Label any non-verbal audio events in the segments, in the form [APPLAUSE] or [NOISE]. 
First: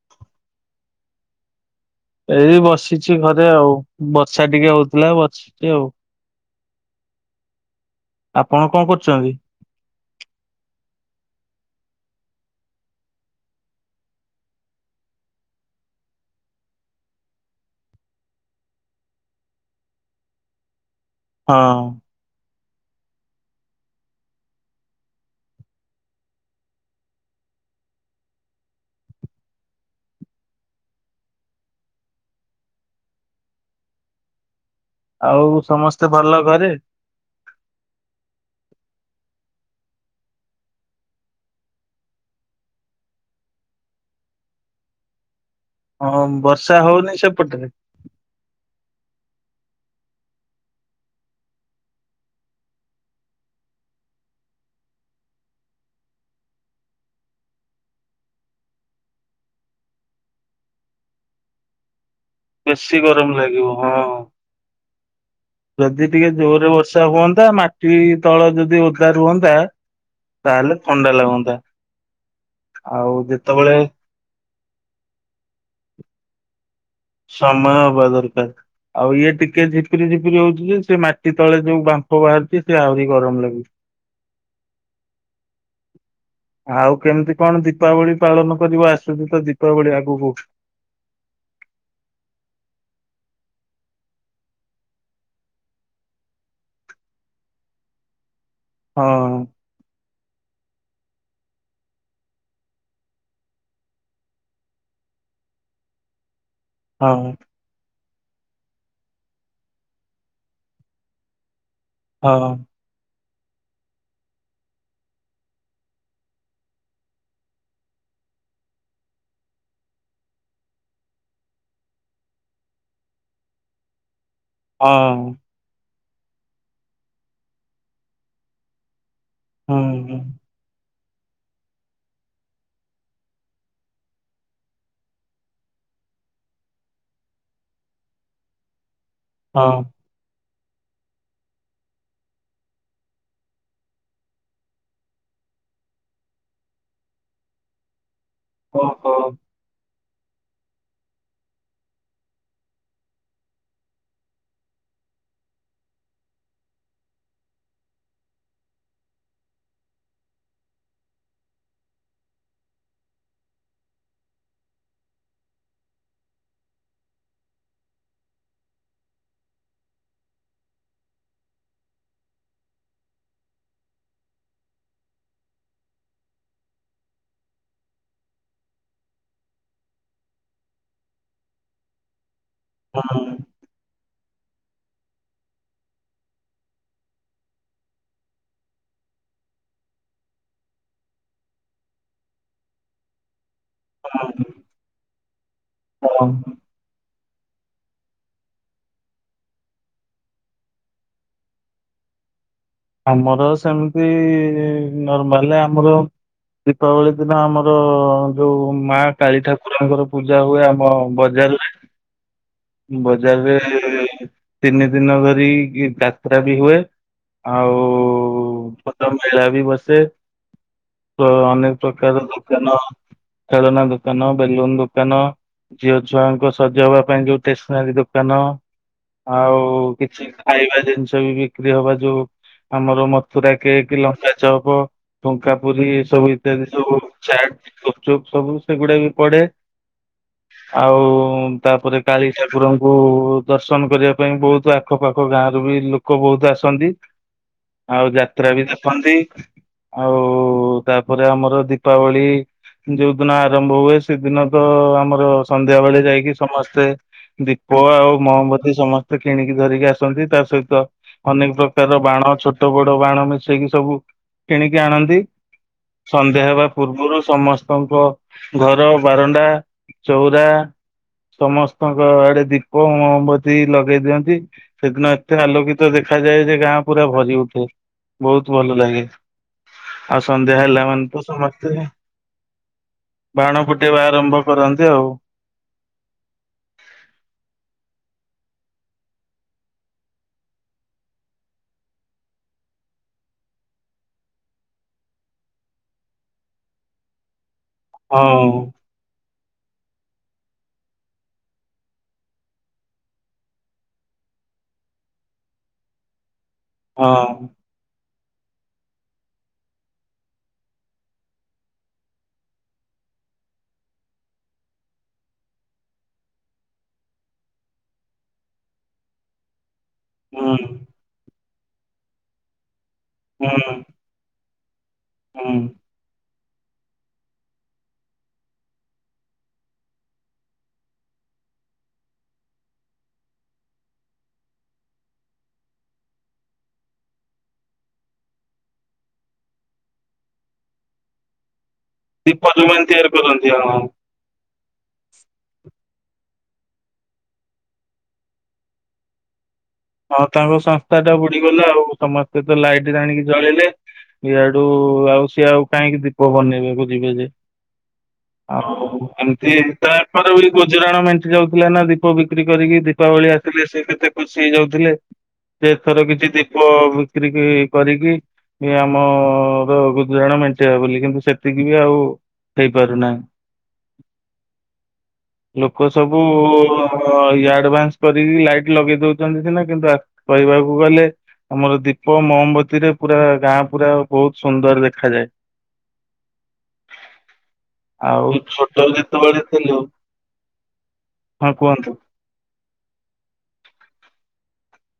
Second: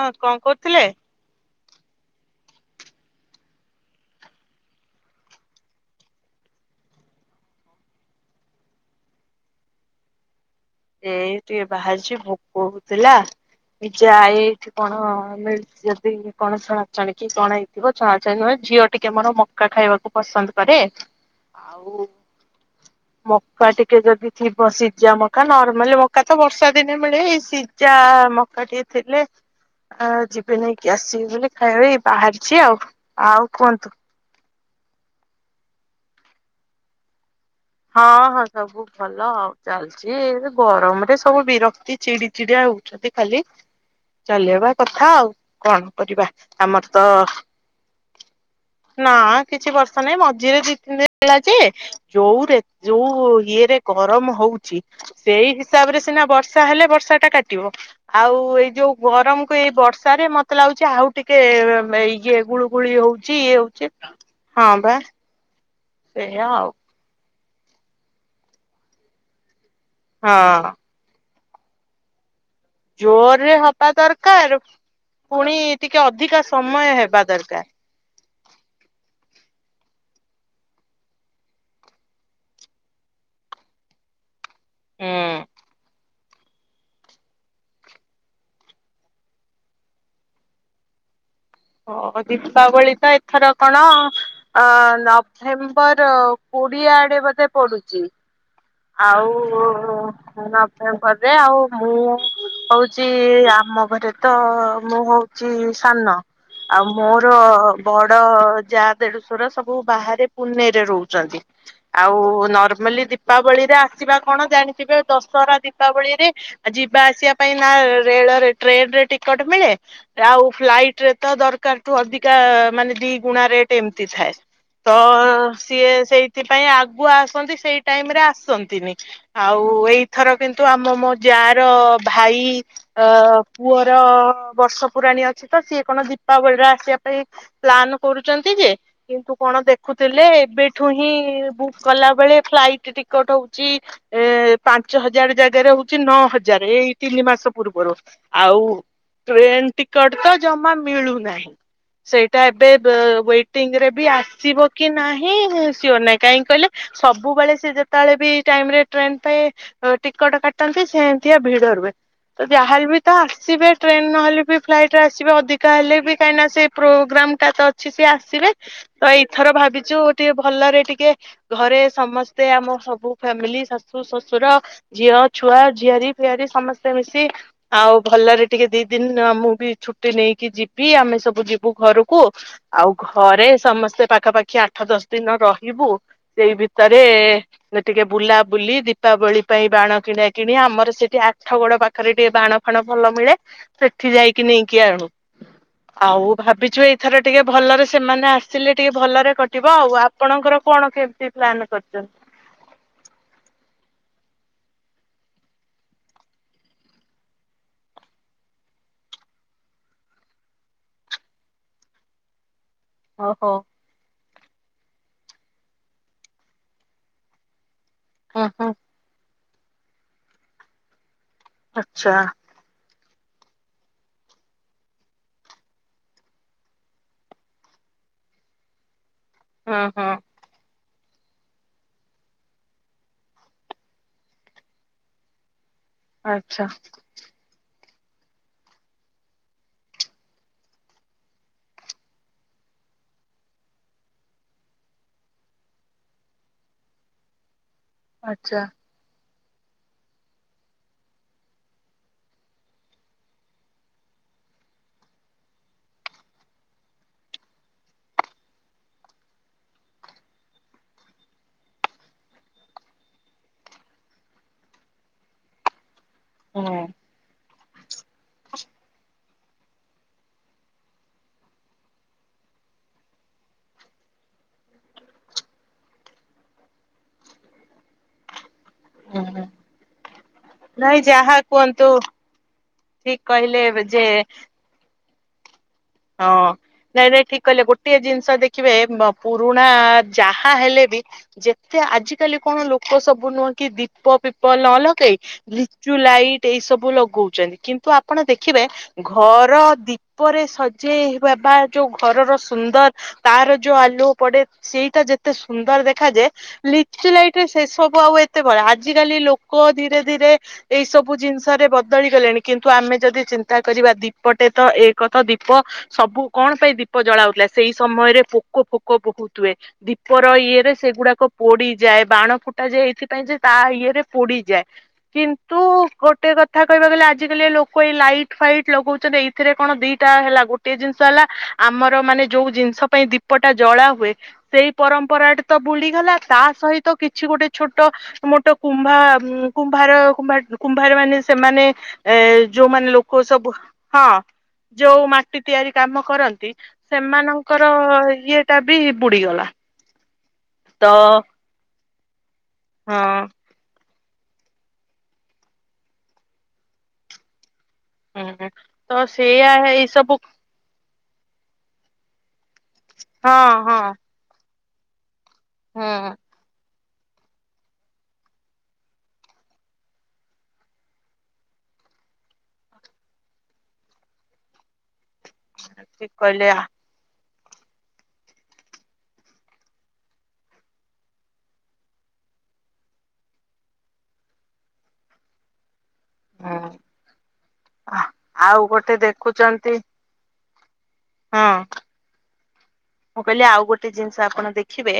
ହଁ କଣ କରୁଥିଲେ ଏଇ ବସିଛି ଘରେ ଆଉ ବର୍ଷା ଟିକେ ହଉଥିଲା ବସିଛି ଆଉ ଆପଣ କଣ କରୁଛନ୍ତି ଏ ଟିକେ ବାହାରିଛି ଭୋକ ହଉଥିଲା ନିଜ ଆଏ ଏଇଠି କଣ ମିଲି ଯଦି କଣ ଛଣାଛଣି କି କଣ ହେଇଥିବ ଛଣାଛଣି ନୁହେଁ ଝିଅ ଟିକେ ମୋର ମକା ଖାଇବାକୁ ପସନ୍ଦ କରେ ହଁ ଆଉ ମକା ଟିକେ ଯଦି ଥିବ ସିଜା ମକ ମକା ନର୍ମାଲ ମକା ତ ବର୍ଷା ଦିନେ ମିଳେ ଏଇ ସିଝା ମକା ଟିକେ ଥିଲେ ଆ ଯିବି ନେଇକି ଆସିବି ବୋଳି ଖାଇଵା ପାଇଁ ବାହାରିଛି ଆଉ କୁହନ୍ତୁ ଆଉ ସମସ୍ତେ ଭଲ ଘରେ ହଁ ହଁ ସବୁ ଭଲ ଆଉ ଚାଲିଛି ଗରମରେ ସବୁ ବିରକ୍ତି ଚିଡି ଚିଡିଆ ହେଉଛନ୍ତି ଖାଲି ଚଲେଇବା କଥା ଆଉ କଣ ହଁ କରିବା ବର୍ଷା ଆମର ତ ହଉନି ସେପଟରେ ନା କିଛି ବର୍ଷ ନାଇଁ ମଝିରେ ଦି ତିନି ଦିନ ହେଲା ଯେ ଯୋଉଁ ରେ ଯୋଉଁ ହିଏରେ ଗରମ ହଉଛି ସେଇ ହିସାବରେ ସିନା ବର୍ଷା ହେଲେ ବର୍ଷା ଟା କାଟିବ ଆଉ ଏଇ ଯୋଉ ଗରମକୁ ଏଇ ବର୍ଷରେ ମତେ ଲାଗୁଛି ଆଉ ଟିକେ ଏଇ ଯେ ଗୁଳୁ ଗୁଳି ବେଶୀ ଗରମ ହଉଛି ଇଏ ଲାଗିବ ହଉଛି ହଁ। ହଁ ବା ଯଦି ଟିକେ ସେଇଆ ଆଉ ଜୋରରେ ବର୍ଷା ହୁଅନ୍ ପୁରା ମାଟି ତଳ ଯଦି ଓଦା ରୁହନ୍ତା ହଁ ତାହେଲେ ଥଣ୍ଡା ଲାଗନ୍ତା [INAUDIBLE] ଆଉ ଜୋରରେ ଯେତେବେଳେ ହାୱା ଦରକାର ପୁଣି ଟିକେ ଅଧିକା ସମ ସମୟ ହବା ଦରକାର ଆଉ ଇଏ ଟିକେ- ଟିକେ ଝିପ୍ରରି ଝିପରି ହଉଛି ଯେ ସେ ମାଟି ତଳେ ଯୋଉ ବାମ୍ଫ ବାହାରୁଛି ସେ ଆହୁରି ଗରମ ଲାଗୁଛି- ହୁଁ- ଆଉ କେମିତି କଣ ଦୀପାବଳି ପାଳନ କରିବ ଆସୁଛି ତ ଦୀପାବଳି ଆଗକୁଠ- ହ ଦୀପାବଳି ତ ଏଥର କଣ ଅ ନଭେମ୍ବର କୋଡିଏ ଆଡେ ବୋଧେ ପଡୁଛି- ହଁ। ଆଉ- ନଭେମ୍ବରରେ ଆଉ ମୁଁ ହଉଛି ଆମ ଘରେ ତ ମୁଁ ହଉଛି ସାନ- ଆଉ ହଁ ମୋର ବ- ଯା ଦେଢସର ସବୁ ବାହାରେ ପୁନେଇରେ ରହୁଛନ୍ତି- ଆଉ ହଁ ନର୍ମାଲି- ଦୀପାବଳିରେ ଆସିବା କଣ ଜାଣିଥିବେ ଦଶହରା ଦୀପାବଳିରେ ଯିବା ଆସିବା ପାଇଁ ନା ରେଳରେ ଟ୍ରେନ ରେ ଟିକଟ ମିଳେ ଆଉ ଫ୍ଲାଇଟ ରେ- ତ ଦରକାରଠୁ ଅଧିକା ମାନେ ଦି ଗୁଣା ରେଟ ଏମିତି ଥାଏ- ତ ହଁ ସିଏ- ସେଇଥିପାଇଁ ଆଗୁ ଆସନ୍ତି ସେଇ ଟାଇମ ରେ ଆସନ୍ତିନି- ଆଉ ହୁଁ ଏଇଥର କିନ୍ତୁ ଆମ ମୋ- ଯା ର ଭାଇ ଅ ପୁଅର ବର୍ଷ ପୁରାଣୀ ଅଛି ତ ସିଏ କଣ ଦି- ଦୀପାବଳି ଆସିବା ପାଇଁ ପ୍ଲାନ କରୁଛନ୍ତି ଯେ- କିନ୍ତୁ କଣ ହଁ। ଦେଖୁଥିଲେ ଏବେ- ଏଠୁ ହିଁ ବୁକ୍ କଲା ବେଳେ ଫ୍ଲାଇଟ ଟିକଟ ହଉଛି ଏ ପାଞ୍ଚ ହଜାର ଜାଗାରେ ହଉଛି ନଅ ହଜାର ଏଇ ତିନି ମାସ ପୂର୍ବରୁ- ଆଉ ଓହୋ ଟ୍ରେନ୍ ଟିକେ- କଟକ ଜମା- ମିଳୁନାହିଁ ସେଇଟା ଏବେ ୱଟିଂରେ ବି ଆସିବ କି ନାହିଁ ସି ନାହିଁ କାହିଁକି କହିଲେ ସବୁବେଳେ ସେ ଯେତେବେଳେ ବି ଟାଇମରେ ଟ୍ରେନ ପାଇଁ ଟିକଟ କାଟନ୍ତି ସେମିତିଆ ଭିଡ ରୁଏ ତ ଯାହାହେଲେ ବି ତା ଆସିବେ ଟ୍ରେନ ନହେଲେ ବି ଫ୍ଲାଇଟ ରେ ଆସିବେ ଅଧିକ- ହେଲେ ବି କାହିଁନା ସେ ପ୍ରୋଗ୍ରାମ ଟା ତ ଅଛି ସି ଆସିବେ ତ ଏଇଥର ଭାବିଚୁ ଟିକେ ଭଲରେ ଟିକେ ଘରେ ସମସ୍ତେ ଆମ ସବୁ ଫ୍ୟାମିଲି ଶାଶୁ ଶ୍ୱଶୁର ଝିଅ ଛୁଆ ଝିଆରି ଫିଆରି ସମସ୍ତେ ମିଶି ଆଉ ଭଲରେ ଟିକେ ଦି ଦିନ ଆମଁ ବି ଛୁଟି ନେଇକି- କି ଯିବି ଆମେ ସବୁ ଯିବୁ ଘରକୁ- ଆଉ ହୁଁ ଘରେ ସମସ୍ତେ ପାଖାପାଖି- ଆଖି ଆଠ ଦଶ ଦିନ ରହିବୁ ସେଇ ଭିତରେ ଟିକେ ବୁଲାବୁଲି ଦୀପାବଳି ପାଇଁ ବାଣ କିଣା କିଣି ଆମର ସେଠି ଆଠ ଗୋଡ ପାଖରେ ଟିକେ ବାଣ ଫାଣ ଭଲ ମିଳେ- ସେଠି ଯାଇକି ହୁଁ ନେଇକି ଆଣୁ- ହଁ। ଆଉ ଭାବିଛୁ ଏଇଥର- ଟିକେ ଭଲରେ ସେମାନେ ଆସିଲେ ଟିକେ ଭଲରେ କଟିବ ଆଉ ଆପଣଙ୍କର କଣ କେମତି ପ୍ଲାନ କରିଛନ୍ତି- ଆମର ସେମିତି ନର୍ମାଲ ଆମର ଦୀପାବଳି ଦିନ ଆମର ଯୋଉ ମା କାଳୀ ଠାକୁରଙ୍କର ପୂଜା ହୁଏ ଆମ ବଜାରରେ- ଓହୋ। ବଜାରରେ- ତିନି ଦିନ ଧରି ଯାତ୍ରା ବି ହୁଏ ଆଉ- ହ ହୋ- ଛୋଟ ମେଳା ବି ବସେ- ତ ଅନେକ ଆଚ୍ଛା ପ୍ରକାର ଦୋକାନ- ଖେଳନା ଦୋକାନ ବେଲୁନ ଦୋକାନ ଝିଅ ଝୁଆଙ୍କୁ ସଜେଇବା ପାଇଁ ଯୋଉ- ଷ୍ଟେସନାରୀ ଦୋକାନ। ଆଉ ହଁ ହଁ କିଛି ଖାଇବା ଜିନି । ବି ବିକ୍ରି ହବା ଯୋଉ ଆମର ମଥୁରା କେକ ଲଙ୍କା ଚପ ଫୁଙ୍କା। ପୁରି ଏ ସବୁ ଆଚ୍ଛା ଇତ୍ୟାଦି ସବୁ ଚାଟ। ଚୋପ ସବୁ ସେଗୁଡା ବି ପଡେ ଆଉ ତାପରେ। କାଳୀ ଠାକୁରଙ୍କୁ ଦର୍ଶନ କରିବା ପାଇଁ ବହୁତ ଆଖପାଖ ଗାଁରୁ ବି ଲୋକ ବହୁତ ଆସନ୍ତି। ଆଉ ଯାତ୍ରା ଆଚ୍ଛା ବି ଦେଖନ୍ତି। ଆଉ ତାପରେ ଆମର ଦୀପାବଳି ଯୋଉ ଦିନ ଆରମ୍ଭ ହୁଏ ସେଦିନ ତ ଆମର ସନ୍ଧ୍ୟା ବେଳେ ଯାଇକି ସମସ୍ତେ। ଦୀପ ଆଉ ମହମବତୀ ସମସ୍ତେ କିଣିକି ଧରିକି ଆସନ୍ତି ତା ସହିତ ଅନେକ ପ୍ରକାର ବାଣ ଛୋଟ ବଡ ବାଣ ମିଶେଇକି ସବୁ କିଣିକି ଆଣନ୍ତି। ସନ୍ଧ୍ୟା ହୁଁ ହେବା ପୂର୍ବରୁ ସମସ । ତାଙ୍କ ଘର ବାରଣ୍ଡା ଚଉରା ସମସ୍ତ। ଙ୍କ ଆଡେ ଦୀପ ମହମବତୀ ଲଗେଇ ଦିଅନ୍ତି ସେଦିନ ଏତେ ଆଲୋକିତ ଦେଖାଯାଏ ଯେ ଗାଁ ପୁରା ଭରି ଉଠେ ବହୁତ। ଭଲ ଲାଗେ ହୁଁ। ଆଉ ସନ୍ଧ୍ୟା ହେଲା ନାଇଁ ମାନେ ତ ଯାହା ସମସ୍ତେ କୁହନ୍ତୁ ଠିକ ବାଣ କହିଲେ ଫୁଟେଇବା ଯେ ଆରମ୍ଭ କରନ୍ତି ଆଉ। ହଁ ନାଇଁ ଭାଇ ଠିକ କହିଲେ ଗୋଟେ ଜିନିଷ ଦେଖିବେ ପୁରୁଣା ଯାହା ହେଲେ ବି ଯେତେ ଆଜିକାଲି କଣ ଲୋକ ସବୁ ନୁହଁ କି ଦୀପ ପିପ ନ ଲଗେଇ ଲିଚୁ ଲାଇଟ୍ ଏଇ ସବୁ ଲଗଉଛନ୍ତି। କିନ୍ତୁ ଆପଣ ହଁ ଦେଖିବେ ଘର। ର ଦୀପରେ ସଜ। ସେ ବାବା ଯୋଉ ଘରର ସୁନ୍ଦର ତାର ଯୋଉ ଆଲୁଅ ପଡେ ସେଇଟା ଯେତେ ସୁନ୍ଦର ଦେଖାଯାଏ। ଲିଚି ହଁ ଲାଇଟେ ସେ ସବୁ ଆଉ ଏ। କେତେ ବ ଆଜିକାଲି ଲୋକ ଧୀରେ ଧୀରେ ଏଇ ସବୁ ଜିନିଷରେ ବଦଳି ଗଲେଣି କିନ୍ତୁ ଆମେ ଯଦି ଚିନ୍ତା କରିବା ଦୀପଟେ ତ ଏକ ତ ଦୀ । ପ ସବୁ କଣ ପାଇଁ ଦୀପ ଜଳାଉଥିଲା ସେଇ ସମୟରେ ପୋକ ଫୋକ ବହୁତ ହୁଏ ଦୀ । ପ ହୁଁ ଇଏରେ ସେଗୁଡାକ। ପୋଡିଯାଏ ବାଣ ଫୁଟା ଯାଏ ଏଇଥି। ପାଇଁ ଯେ ତା ହୁଁ ଇଏରେ ପୋଡିଯାଏ। ହୁଁ କିନ୍ତୁ ଗୋଟେ କ । ଥା କହିବା ଗଲେ ଆଜିକାଲି ଲୋକ ଏଇ ଲାଇଟ୍ ଫାଇଟ୍ ଲଗଉଛନ୍ତି ଏଇଥିରେ କଣ ଦେଇ। ହେଲା ଗୋଟେ ଜିନିଷ ହେଲା ଆମର ମାନେ ଯୋଉ ଜିନିଷ ପାଇଁ ଦୀପ ଟା ଜଳା ହୁଏ ସେଇ ପରମ୍ପରାଟା ତ ବୁଡିଗଲା ତା ସହିତ କିଛି ଗୋଟେ ଛୋଟ ମୋଟ କୁମ୍ଭ କୁମ୍ଭାର କୁମ୍ଭାର ମାନେ ସେମାନେ। ଏ ଦୀପ ଯୋଉମାନେ ତିଆରି ଲୋକ ସବୁ କରନ୍ତି ହଁ। ଯୋଉ ମାଟି ତିଆରି କାମ କରନ୍ତି ସେମାନଙ୍କର ଇଏ ଟା ବି ବୁଡିଗଲା। ହଁ ତାଙ୍କ ତ ସଂସ୍ଥା ଟା ବୁଡିଗଲା ଆଉ। ସମ। ସେ ତ ଲାଇଟରେ ଆଣିକି ହଁ କ। ଇଆଡୁ ଆଉ ସିଏ ଆଉ କାହିଁକି ଦୀପ ବନେଇବେକୁ ଯିବେ ଯେ। ହୁଁ ଆଉ ତ ସେଇଆ ଏମିତି ଏଇ ସବୁ ତାପରେ ବି ଗୁଜୁରାଣ ମେନ । ଯାଉଥିଲା ନା ଦୀପ ବିକ। ବିକ୍ରି କରିକି ଦୀପାବଳି ହଁ ଆସିଲେ ହଁ ସେ କେତେ ଖୁସି ହେଇଯାଉ। ଅଲେ ଯେଥର ହୁଁ କିଛି ଦୀପ ବିକ୍ରି କରିକି ଆମର ଗୁଦୁରାଣ ମେଣ୍ଟିବା ବୋଲି କିନ୍ତୁ ସେତିକି ବି ଆଉ ହେଇପାରୁନାହିଁ। ଲୋକ ଠିକ ସବୁ କହିଲେ ଆଡଭାନ୍ସ କରିକି ଲାଇଟ୍ ଲଗେଇ ଦଉଛନ୍ତି ସିନା କିନ୍ତୁ କହିବାକୁ ଗଲେ ଆମର ଦୀପ ମୋମବତୀ ରେ ପୁରା ଗାଁ ପୁରା ବହୁତ ସୁନ୍ଦର ଦେଖାଯାଏ। ହଁ ଆଉ ଛୋଟ ଗୋଟେ ଯେତେବେଳେ ଦେଖୁଛନ୍ତି ଥିଲୁ ହଁ କୁହନ୍ତୁ। ମୁଁ କହିଲି ଆଉ ଗୋଟେ ଜିନିଷ ଆପଣ ଦେଖିବେ।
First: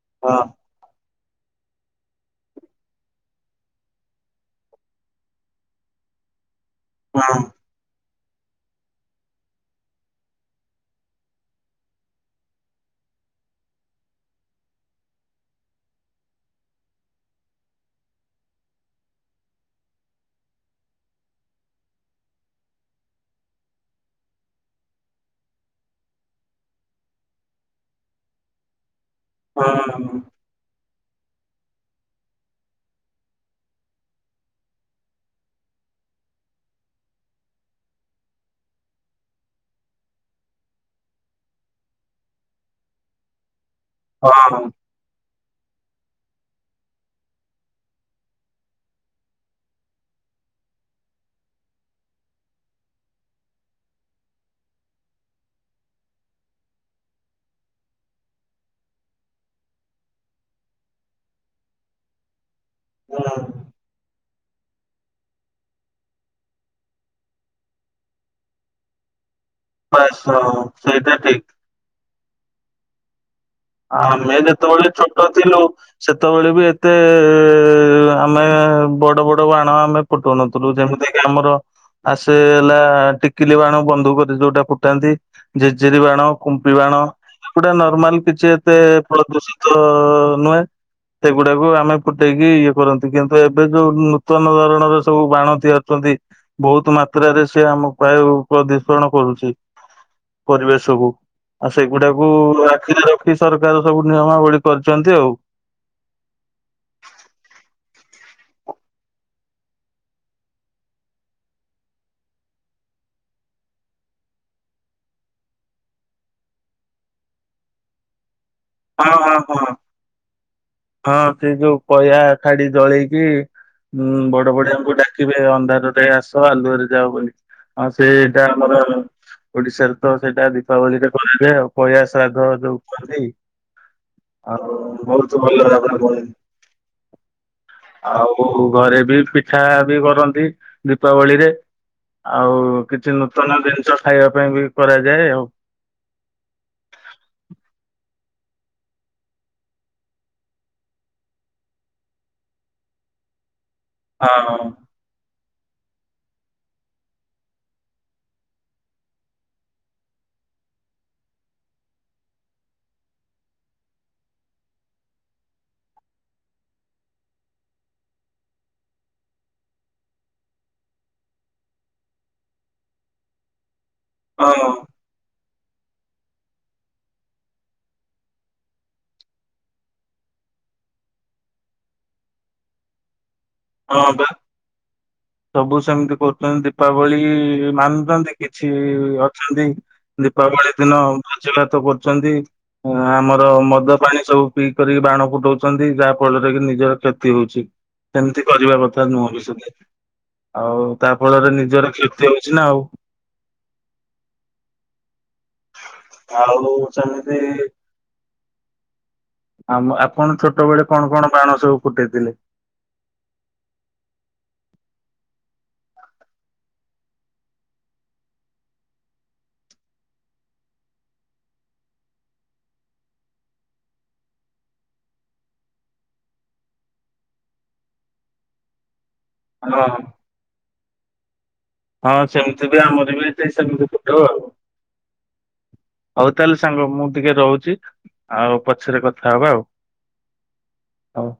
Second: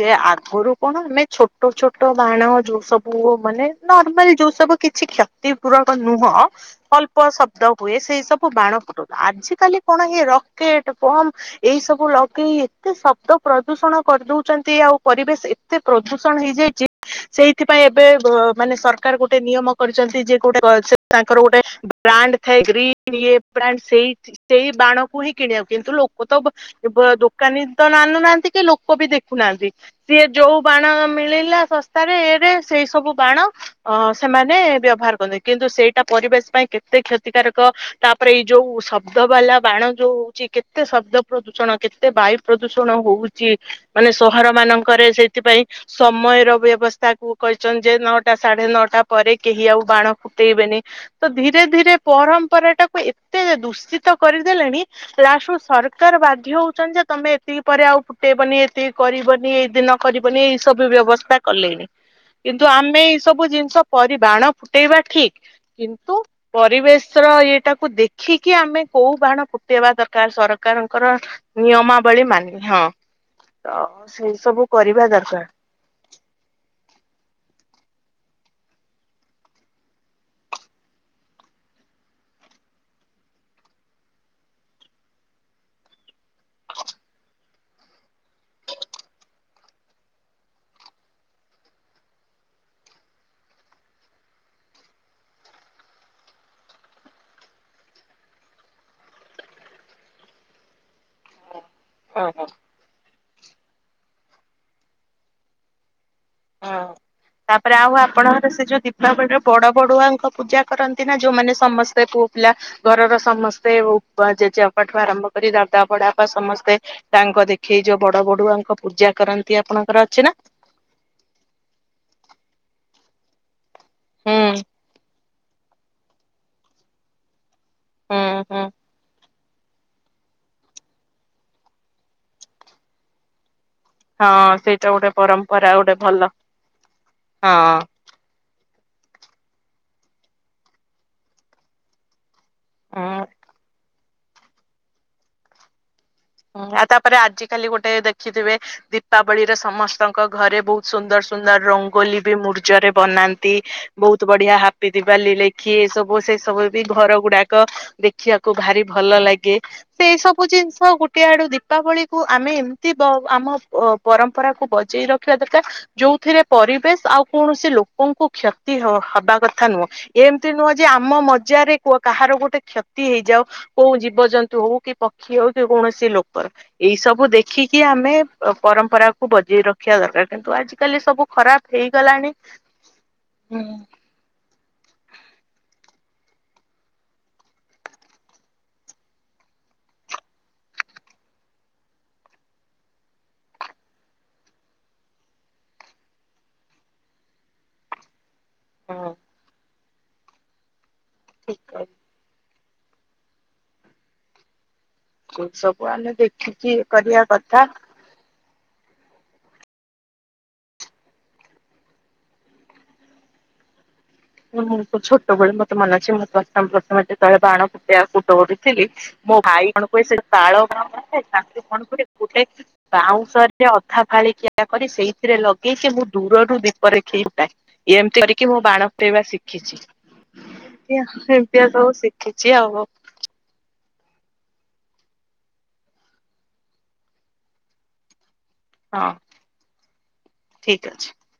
ଯେ ହଁ ଆଗରୁ କଣ ଆମେ ଛୋଟ ଛୋଟ ବାଣ ଯୋଉ ସବୁ ମାନେ ନର୍ମାଲ ଯୋଉ ସବୁ କିଛି କ୍ଷତି ପୂରକ ନୁହଁ। ଅଳ୍ପ ହଁ ଶବ୍ଦ ହୁଏ ସେଇ ସବୁ ବାଣ ଫୁଟୁ ଆଜି କାଲି କଣ ରକେଟ ପମ୍ ଏଇ ସବୁ ଏତେ ଶବ୍ଦ ପ୍ରଦୂଷଣ କରିଦଉଛନ୍ତି ଆଉ ପରିବେଶ ଏତେ ପ୍ରଦୂଷଣ ହେଇଯାଇଛି ସେଇଥିପାଇଁ ଏବେ ମାନେ ସରକାର ଗୋଟେ ନିୟମ କରିଛନ୍ତି ଯେ ଗୋଟେ ତାଙ୍କର ଗୋଟେ ବ୍ରାଣ୍ଡ ଥାଏ୍ରୀ ସେଇ ବାଣକୁ ହିଁ କିଣିବାକୁ କିନ୍ତୁ ଲୋକ ତ ଦୋକାନୀ ତ ନାନୁ ନାହାନ୍ତି କେ ଲୋକ ବି ଦେଖ ଦେଖୁନାହାନ୍ତି ହଁ ସିଏ ଯୋଉ ବାଣ ମିଳିଲା ଶସ୍ତାରେ ଏରେ ସେଇ ସବୁ ବାଣ ଅ ସେମାନେ ବ୍ୟବହାର କରନ୍ତି କିନ୍ତୁ ସେଇଟା ପରିବେଶ ପାଇଁ କେତେ କ୍ଷତିକାରକ ତାପରେ ଏଇ ଯୋଉ ଶବ୍ଦ ବାଲା ବାଣ ଯୋଉ ହଉଛି କେତେ ଶବ୍ଦ ପ୍ରଦୂଷଣ। କେତେ ବାୟୁ ପ୍ରଦୂଷଣ ହଉଛି। ମାନେ ହଁ ସହର ହଁ ମାନଙ୍କରେ ସେ ସେଥିପାଇଁ ସମୟର ବ୍ୟବସ୍ଥା କ କହିଛନ ଯେ ନଅଟା ସାଢେ ନଅଟା ପରେ କେହି ଆଉ ବାଣ ଫୁଟେଇବେନି ତ ଧୀରେ ଧୀରେ ପରମ୍ପରା ଟାକୁ ଏତେ ଦୂଷିତ କରିଦେଲେଣି ଯାହା ସୁ ସରକାର ବାଧ୍ୟ ହଉ ଯେ ତମେ ଏତିକି ପରେ ଆଉ ଫୁଟେଇବନି ଏତିକି କରିବନି ଏଇ ଦିନ କରିବନି ଏଇ ସବୁ ବ୍ୟବସ୍ଥା କଲେଣିି। କିନ୍ତୁ ଆମେ ଏଇ ସବୁ ଜିନିଷ ବାଣ ଫୁଟେଇବା ଠିକ କିନ୍ତୁ ପରିବେଶ ର ଇଏଟାକୁ ଦେଖିକି ଆମେ କୋଉ ବାଣ ଫୁ ବସ ସେଇଟା ଠିକ। କମାବଳି ମାନିବି ହଁ। ତ ସେଇ ଆମେ ସବୁ ଯେତେବେଳେ କରିବା ଛୋଟ ଦରକାର। ଥିଲୁ ସେତେବେଳେ ବି ଏତେ ଆମେ ବଡ ବଡ ବାଣ ଆମେ ଫୁଟଉନଥିଲୁ ଯେମିତିକ ଆମର ଆସେ ହେଲା ଟିକିଲି ବାଣ ବନ୍ଧୁକ ଯୋଉଟା ଫୁଟାନ୍ତି ଜେଜେରୀ ବାଣ କୁମ୍ପି ବାଣ ଗୁଟା ନର୍ମାଲ କିଛି। କେତେ ଫଳ ଦୂଷିତ ନୁହେଁ ସେଗୁଡାକୁ ଆମେ ଫୁଟେଇକି ଇଏ କରନ୍ତି କିନ୍ତୁ ଏବେ ଯୋଉ ନୂତନ ଧରଣର ସବୁ ବାଣତି ଅଛନ୍ତି ବହୁତ ମାତ୍ରାରେ ସେ ଆମ ବାୟୁ ପ୍ରଦୂଷଣ କରୁଛି ପରିବେଶକୁ। ଆଉ ହଁ ସେଗୁଡାକୁ ହଁ ଆଖି କି ସରକାର ସବୁ ନିୟମାବଳୀ କରିଛନ୍ତି ଆଉ। ହଁ ତାପରେ ଆଉ ଆପଣଙ୍କର ସେ ଯୋଉ ଦୀପାବଳିର ବଡ ବଡୁଆଙ୍କ ପୂଜା କରନ୍ତି ନା ଯୋଉମାନେ ସମସ୍ତେ ପୋଅ ପିଲା ଘରର ସମସ୍ତେ ଜେଜେପଠୁ ଆରମ୍ଭ କରି ଦାଦା ପଡା ବା ସମସ୍ତେ ତାଙ୍କ ଦେଖେଇ ଯୋଉ ବଡ ବଡୁଆ। ଲୋକ ପୂଜା ହଁ ହଁ କରନ୍ତି ହଁ। ଆପଣଙ୍କର ଅଛି ନା। ହଁ ସେ ଯୋଉ କହା ଖାଡି ଜଳେଇକି ହୁଁ ବଡ ବଡଆମଡ କେେ ଅନ୍ଧାରରେ ଆସ ଆଲୁଅରେ ଯାଅ ବୋଲି। ହଁ ସେ ହୁଁ ଏଇଟା ହୁଁ ଆମର ଓଡିଶାରେ ତ ସେଇଟା ଦୀପାବଳିରେ ଗଣାଯାଏ ଆଉ ପଇୟା ଶ୍ରାଦ୍ଧ ଯୋଉ କୁହନ୍ତି। ହଁ ଆଉ ସେଇଟା ଗୋଟେ ବହୁତ ଭଲ ପରମ୍ପରା ଗୋଟେ ଭାବରେ ହୁଏ। ଭଲ ହଁ ଓହୋ ଘରେ ବି ପିଠା ବି କରନ୍ତି ଦୀପାବଳିରେ ଆଉ ହଁ କିଛି ନୂତନ ଜିନିଷ ଖାଇବା ପାଇଁ ବି କରାଯାଏ ଆଉ ହଁ ତାପରେ ଆଜି କାଲି ଗୋଟେ ଦେଖ ଦେଖିଥିବେ ଦୀପାବଳିରେ ସମସ୍ତଙ୍କ ଘରେ ବହୁତ ସୁନ୍ଦର ସୁନ୍ଦର ରଙ୍ଗୋଲି ବି ମୂର୍ଜରେ ବନାନ୍ତି। ବହୁତ ହଁ ବଢିଆ ହାପି ଦିିବାଲି ଲେ ସିଏ ସବୁ ସେ ସବୁ ବି ଘର ଗୁଡାକ ଦେଖିବାକୁ ଭାରି ଭଲ ଲାଗେ ସେଇ ସବୁ ଜିନିଷ ଗୋଟେ କେଆଡୁ ଦୀପାବଳି କୁ ଆମେ ଏମିତି ଆମ ପରମ୍ପରା କୁ ବଜେଇ ରଖିବା ଦରକାର ଯୋଉଥିରେ ପରିବେଶ ଆଉ କୌଣସି ଲୋକଙ୍କୁ କ୍ଷତି ହବା କଥା ନୁହଁ ଏମିତି ନୁହଁ ଯେ ଆମ ମଜାରେ କାହାର ଗୋଟେ କ୍ଷତି ହେଇଯାଉ। କୋଉ ହଁ ଜୀବଜନ୍ତୁ ହଁ ହୋଉ କି ପକ୍ଷୀ ହୋଉ ସେ କୋୖଣସି ସେ ଲୋକର ଏଇ ସବୁ ଦେଖିକି ଆମେ ପରମ୍ପରାକୁୁ ବଜେଇ ରଖିବା ଦରକାର କିନ୍ତୁ ଆଜିିକାଲି ସବୁ ଖରାପ ହେଇଗଲାଣି। ହଁ ବା ସବୁ ସେମିତି କରୁଚନ୍ତି ଦୀପାବଳି ମାନୁଚନ୍ତି କିଛି ଅଛନ୍ତି ଦୀପାବଳି ଦିନ ଭୋଜି ଭାତ କରୁଚନ୍ତି ଆମର ମଦ ପାଣି ସବୁ ପିଇ କରିକି ବାଣ ଫୁଟଉଚନ୍ତି ଯାହା ଫଳରେ କି ନିଜର କ୍ଷତି ହଉଚି ସେମିତି କରିବା କଥା ହଁ ନୁହଁ ବି ସୁଧେ ଆଉ ତା ଫଳରେ ଠିକ ନିଜର କ୍ଷତି ଚିନା ଆଉ [INAUDIBLE] ସବୁ ଆମେ ଆଉ ଦେଖିକି ଇ କରିବା ସେମିତି କଥା। [INAUDIBLE] ଆମ ଆପଣ ଛୋଟ ବେଳେ କଣ କଣ ବାଣ ସବୁ ଫୁଟେଇଥିଲେ? ମୁଁ ଛୋଟବେଳେ ମତେ ମନ ଅଛି ମୁଁ ପ୍ରଥମେ ପ୍ରଥମେ ଯେତେବେଳେ ବାଣ ଫୁଟେଇବାକୁ ଡରୁଥିଲି ମୋ ଭାଇ କଣ କୁହେ ସେ ତାଳ ବାଣଥାଏ ତାଙ୍କୁ କଣ କରେ ଗୋଟେ ବାଉଁଶରେ ଅଧା ଫାଳି କିିଆ କରି ସେଇଥିରେ ଲଗେଇକି ସେ ମୁଁ ଦୂରରୁ ଦୀପ ଦେଖେଇ ଫୁଟାଇ ଏମିତି କରିକି ମୋ ବାଣ ସେଇରା ଶିଖିଚି। ହଁ [UNINTELLIGIBLE] ହଁ ସେମିତି ବି ଆମର ବି ଏଠି ସେମିତି ଫୁ ହ୍ୟାଲୋ ହୋଉ ତାହେଲେ ସାଙ୍ଗ ମୁଁ ଟିକେ ରହୁଚି। ଆଉ ପଛରେ ହଁ କଥା ହବା ଆଉ ଠିକ ଅଛି। ହୋଉ।